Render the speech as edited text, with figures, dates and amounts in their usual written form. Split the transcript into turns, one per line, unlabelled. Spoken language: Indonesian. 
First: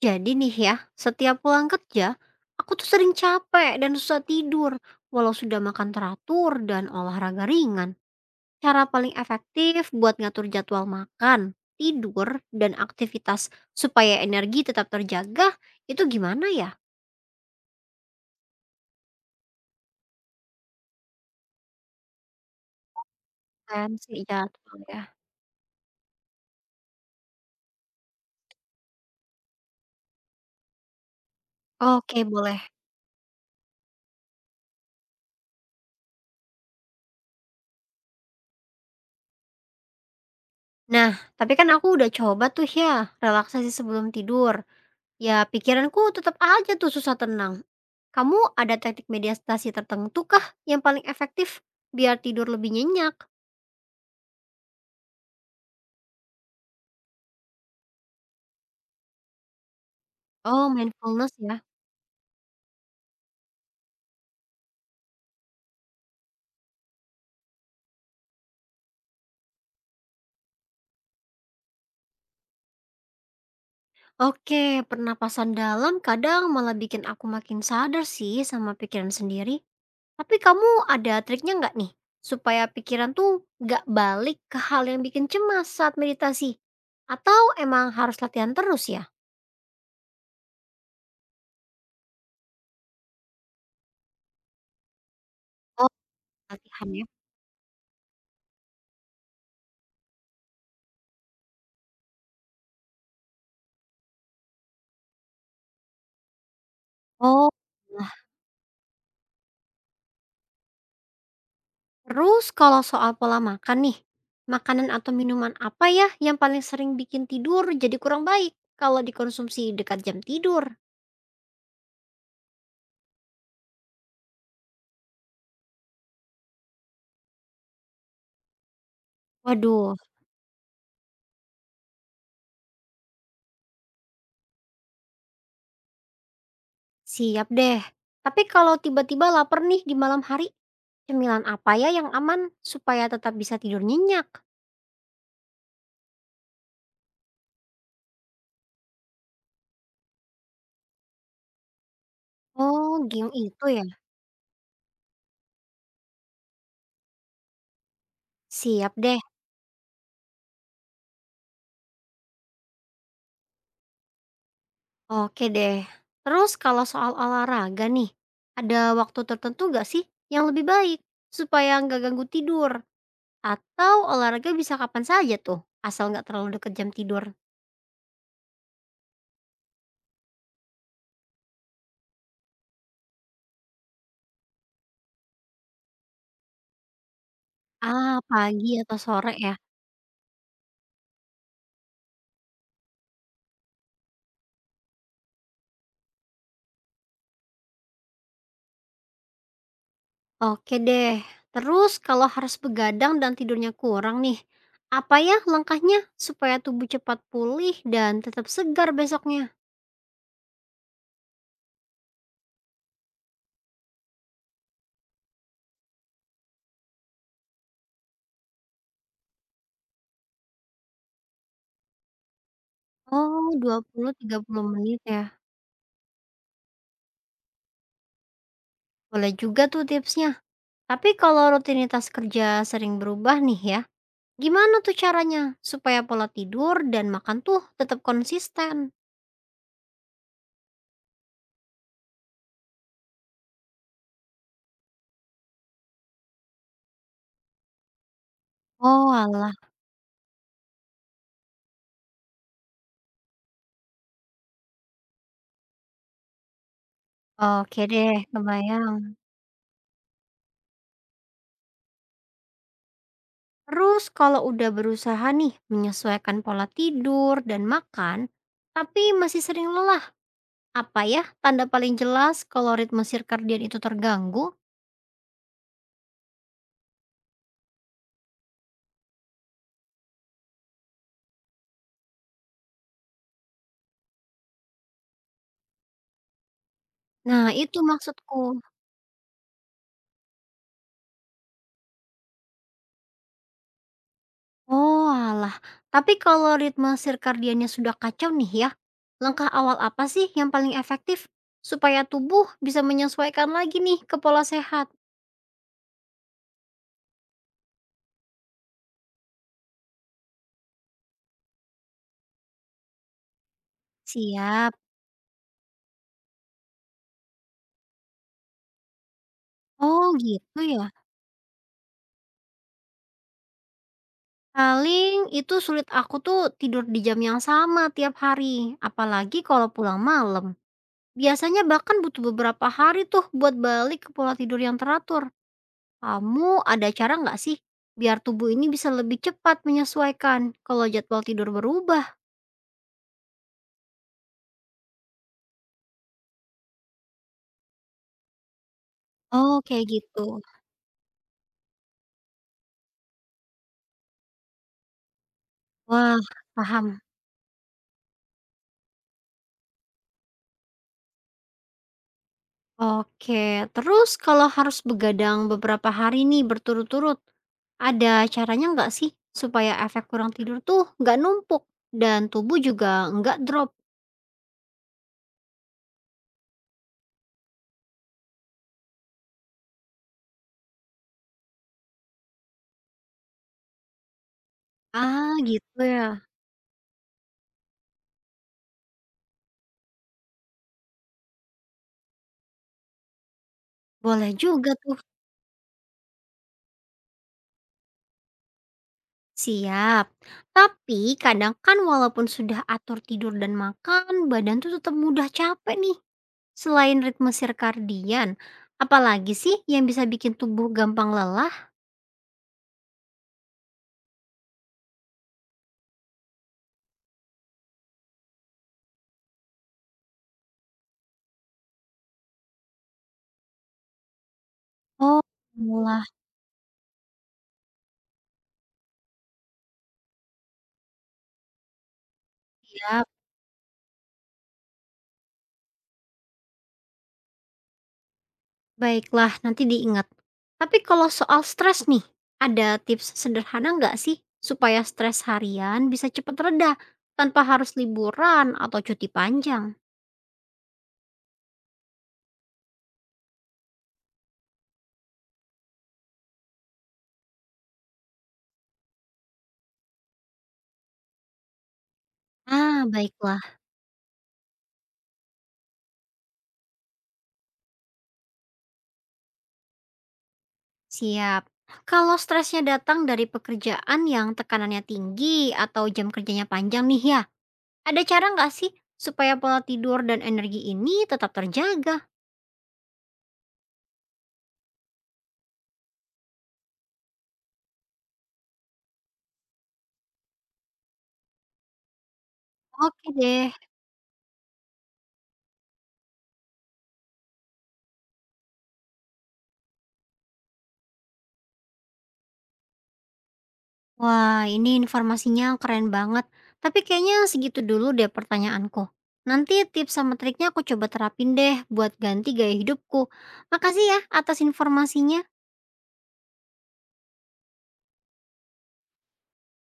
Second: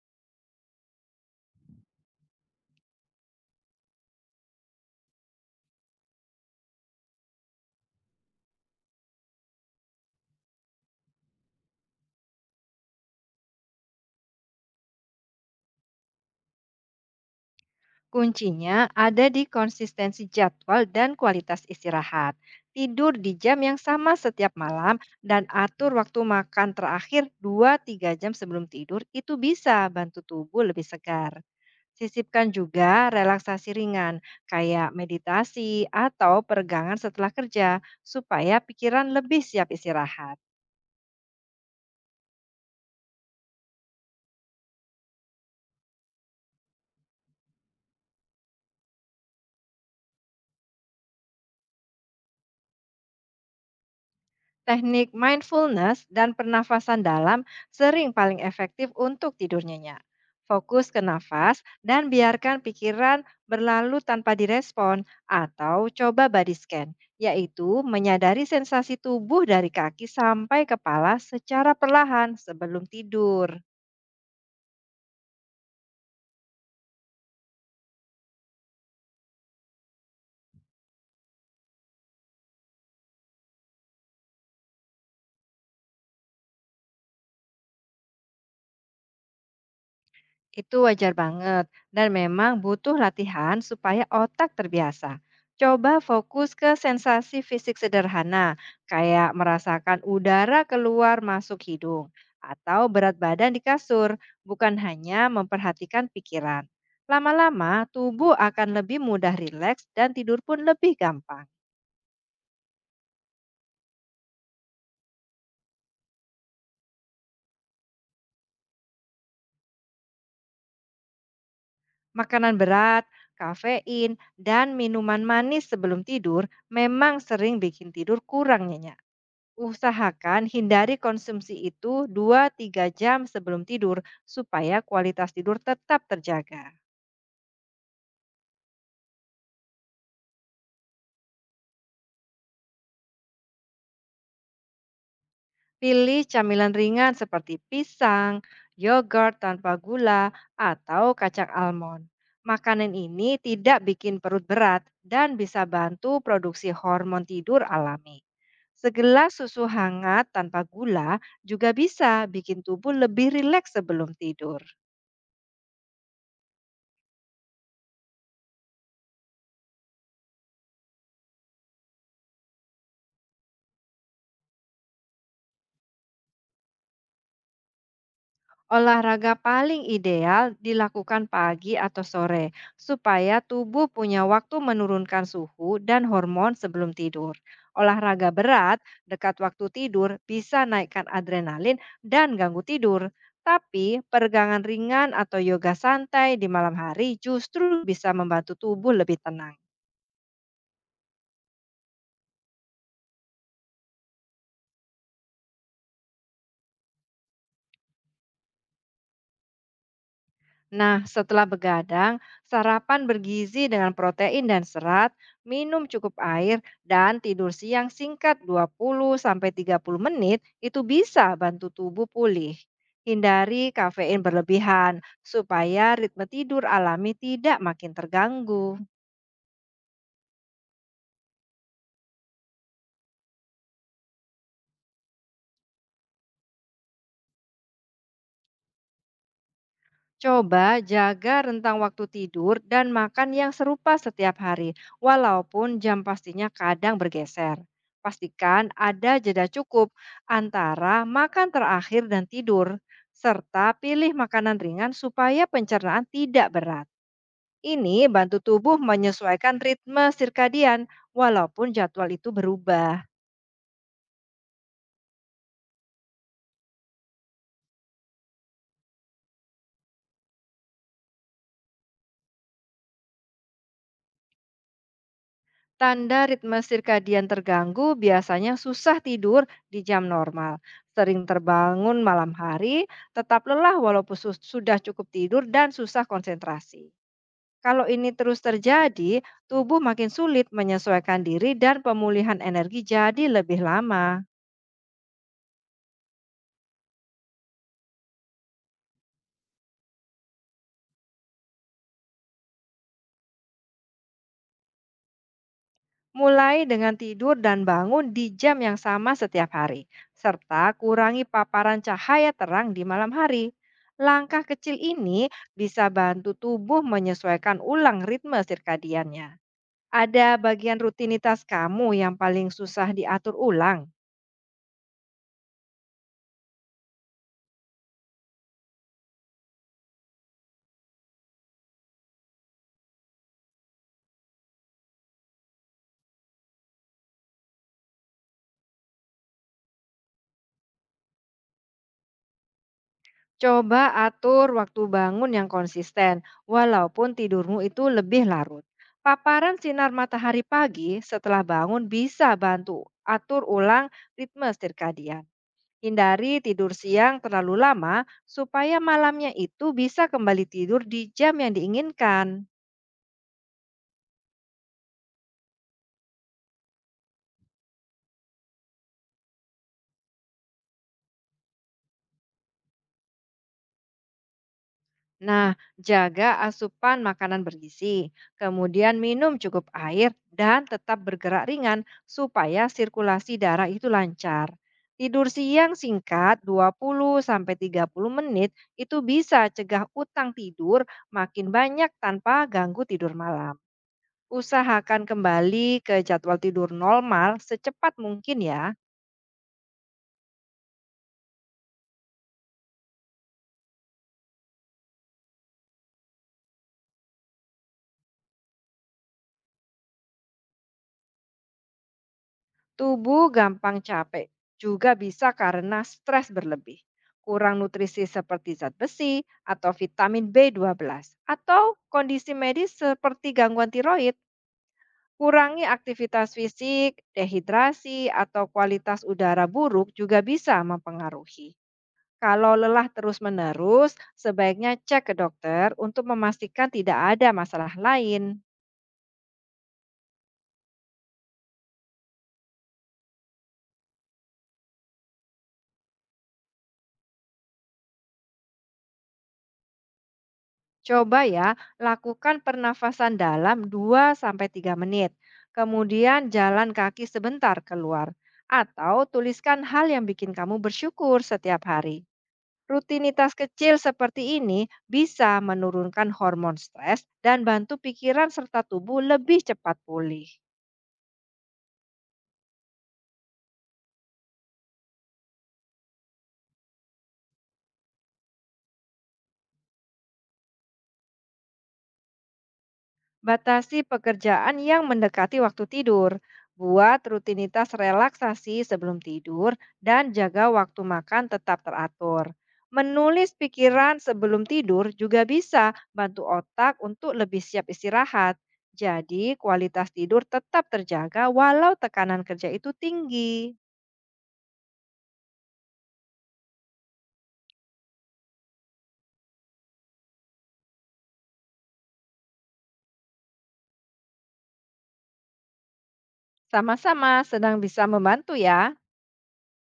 Jadi nih ya, setiap pulang kerja, aku tuh sering capek dan susah tidur, walau sudah makan teratur dan olahraga ringan. Cara paling efektif buat ngatur jadwal makan, tidur, dan aktivitas supaya energi tetap terjaga, itu gimana ya?
Kuncinya ada di konsistensi jadwal dan kualitas istirahat. Tidur di jam yang
Kan
sama
si
setiap
jadwal
malam
ya.
dan atur waktu makan terakhir dua tiga jam sebelum tidur itu bisa bantu tubuh lebih segar.
Oke,
Sisipkan
boleh.
juga relaksasi ringan kayak meditasi atau peregangan setelah kerja supaya pikiran lebih siap istirahat.
Nah, tapi kan aku udah coba tuh ya, relaksasi sebelum tidur. Ya pikiranku tetap aja tuh susah tenang. Kamu ada teknik meditasi tertentu kah yang paling efektif biar tidur lebih nyenyak?
Teknik mindfulness dan pernafasan dalam sering paling efektif untuk tidur nyenyak.
Oh
Fokus ke
mindfulness
nafas
ya.
dan biarkan pikiran berlalu tanpa direspon atau coba body scan, yaitu menyadari sensasi tubuh dari kaki sampai kepala secara perlahan sebelum tidur.
Oke, pernapasan dalam kadang malah bikin aku makin sadar sih sama pikiran sendiri. Tapi kamu ada triknya nggak nih? Supaya pikiran tuh nggak balik ke hal yang bikin cemas saat meditasi? Atau emang harus latihan terus ya?
Itu wajar banget, dan memang butuh latihan supaya otak terbiasa.
Oh,
Coba fokus ke
latihan ya.
sensasi fisik sederhana, kayak merasakan udara keluar masuk hidung atau berat badan di kasur, bukan hanya memperhatikan pikiran.
Oh,
Lama-lama, tubuh akan lebih mudah rileks dan tidur pun lebih gampang.
terus kalau soal pola makan nih, makanan atau minuman apa ya yang paling sering bikin tidur jadi kurang baik kalau dikonsumsi dekat jam tidur?
Makanan berat, kafein, dan minuman manis sebelum tidur memang sering bikin tidur kurang nyenyak.
Waduh,
Usahakan hindari konsumsi itu dua tiga jam sebelum tidur supaya kualitas tidur tetap terjaga.
siap deh. Tapi kalau tiba-tiba lapar nih di malam hari, cemilan apa ya yang aman supaya tetap bisa tidur nyenyak?
Pilih camilan ringan seperti pisang, yogurt tanpa gula, atau kacang almond. Makanan
Oh,
ini
game itu
tidak
ya.
bikin perut berat dan bisa bantu produksi hormon tidur alami.
Siap deh.
Segelas susu hangat tanpa gula juga bisa bikin tubuh lebih rileks sebelum tidur.
Oke deh. Terus kalau soal olahraga nih, ada waktu tertentu nggak sih yang lebih baik supaya nggak ganggu tidur? Atau olahraga bisa kapan saja tuh, asal nggak terlalu deket jam tidur?
Olahraga paling ideal dilakukan pagi atau sore, supaya tubuh punya waktu menurunkan suhu dan hormon sebelum tidur.
Ah,
Olahraga
pagi
berat
atau sore
dekat
ya?
waktu tidur bisa naikkan adrenalin dan ganggu tidur, tapi peregangan ringan atau yoga santai di malam hari justru bisa membantu tubuh lebih tenang.
Oke deh. Terus kalau harus begadang dan tidurnya kurang nih, apa ya langkahnya supaya tubuh cepat pulih dan tetap segar besoknya?
Nah, setelah begadang, sarapan bergizi dengan protein dan serat, minum cukup air, dan tidur siang singkat 20-30 menit itu bisa bantu tubuh pulih.
Oh,
Hindari
dua puluh
kafein
tiga puluh menit
berlebihan
ya.
supaya ritme tidur alami tidak makin terganggu.
Boleh juga tuh tipsnya. Tapi kalau rutinitas kerja sering berubah nih ya, gimana tuh caranya supaya pola tidur dan makan tuh tetap konsisten?
Coba jaga rentang waktu tidur dan makan yang serupa setiap hari, walaupun jam pastinya kadang bergeser. Pastikan
Oh,
ada jeda
alah.
cukup antara makan terakhir dan tidur, serta pilih makanan ringan supaya pencernaan tidak berat.
Oke
Ini
deh,
bantu tubuh
kebayang.
menyesuaikan ritme sirkadian, walaupun jadwal itu berubah.
Terus kalau udah berusaha nih menyesuaikan pola tidur dan makan, tapi masih sering lelah, apa ya tanda paling jelas kalau ritme sirkadian itu terganggu?
Tanda ritme sirkadian terganggu biasanya susah tidur di jam normal, sering terbangun malam hari, tetap lelah walaupun sudah cukup tidur dan susah konsentrasi.
Nah itu
Kalau ini
maksudku.
terus terjadi, tubuh makin sulit menyesuaikan diri dan pemulihan energi jadi lebih lama.
Oh alah, tapi kalau ritme sirkadiannya sudah kacau nih ya, langkah awal apa sih yang paling efektif supaya tubuh bisa menyesuaikan lagi nih ke pola sehat?
Mulai dengan tidur dan bangun di jam yang sama setiap hari, serta kurangi paparan cahaya terang di malam hari. Langkah
Siap.
kecil ini bisa bantu tubuh menyesuaikan ulang ritme sirkadiannya.
Oh
Ada
gitu
bagian
ya.
rutinitas kamu yang paling susah diatur ulang.
Paling itu sulit aku tuh tidur di jam yang sama tiap hari, apalagi kalau pulang malam. Biasanya bahkan butuh beberapa hari tuh buat balik ke pola tidur yang teratur. Kamu ada cara nggak sih biar tubuh ini bisa lebih cepat menyesuaikan kalau jadwal tidur berubah?
Coba atur waktu bangun yang konsisten, walaupun tidurmu itu lebih larut. Paparan
Oh, kayak
sinar
gitu.
matahari pagi setelah bangun bisa bantu atur ulang ritme sirkadian.
Wah,
Hindari tidur
paham.
siang terlalu lama supaya malamnya itu bisa kembali tidur di jam yang diinginkan.
Oke, terus kalau harus begadang beberapa hari nih berturut-turut, ada caranya nggak sih supaya efek kurang tidur tuh nggak numpuk dan tubuh juga nggak drop?
Nah, jaga asupan makanan bergizi, kemudian minum cukup air dan tetap bergerak ringan supaya sirkulasi darah itu lancar. Tidur
Ah,
siang
gitu ya.
singkat 20-30 menit itu bisa cegah utang tidur makin banyak tanpa ganggu tidur malam.
Boleh juga tuh.
Usahakan kembali ke jadwal tidur normal secepat mungkin ya.
Siap. Tapi kadang kan walaupun sudah atur tidur dan makan, badan tuh tetap mudah capek nih. Selain ritme sirkadian, apalagi sih yang bisa bikin tubuh gampang lelah?
Tubuh gampang capek juga bisa karena stres berlebih, kurang nutrisi seperti zat besi atau vitamin B12, atau kondisi medis seperti gangguan tiroid.
Oh,
Kurangi
lah.
aktivitas fisik, dehidrasi, atau kualitas udara buruk juga bisa mempengaruhi. Kalau lelah
Ya,
terus-menerus, sebaiknya cek ke dokter untuk memastikan tidak ada masalah lain.
baiklah, nanti diingat. Tapi kalau soal stres nih, ada tips sederhana nggak sih supaya stres harian bisa cepat reda tanpa harus liburan atau cuti panjang?
Coba ya, lakukan pernafasan dalam dua sampai tiga menit. Kemudian jalan kaki sebentar keluar. Atau tuliskan hal yang bikin kamu bersyukur setiap hari.
Ah,
Rutinitas
baiklah.
kecil seperti ini bisa menurunkan hormon stres dan bantu pikiran serta tubuh lebih cepat pulih.
Siap. Kalau stresnya datang dari pekerjaan yang tekanannya tinggi atau jam kerjanya panjang nih ya, ada cara nggak sih supaya pola tidur dan energi ini tetap terjaga?
Batasi pekerjaan yang mendekati waktu tidur. Buat rutinitas relaksasi sebelum tidur dan jaga waktu makan tetap teratur.
Oke
Menulis
deh.
pikiran sebelum tidur juga bisa bantu otak untuk lebih siap istirahat. Jadi, kualitas tidur tetap terjaga walau tekanan kerja itu tinggi.
Wah, ini informasinya keren banget. Tapi kayaknya segitu dulu deh pertanyaanku. Nanti tips sama triknya aku coba terapin deh buat ganti gaya hidupku. Makasih ya atas informasinya.
Sama-sama sedang bisa membantu ya.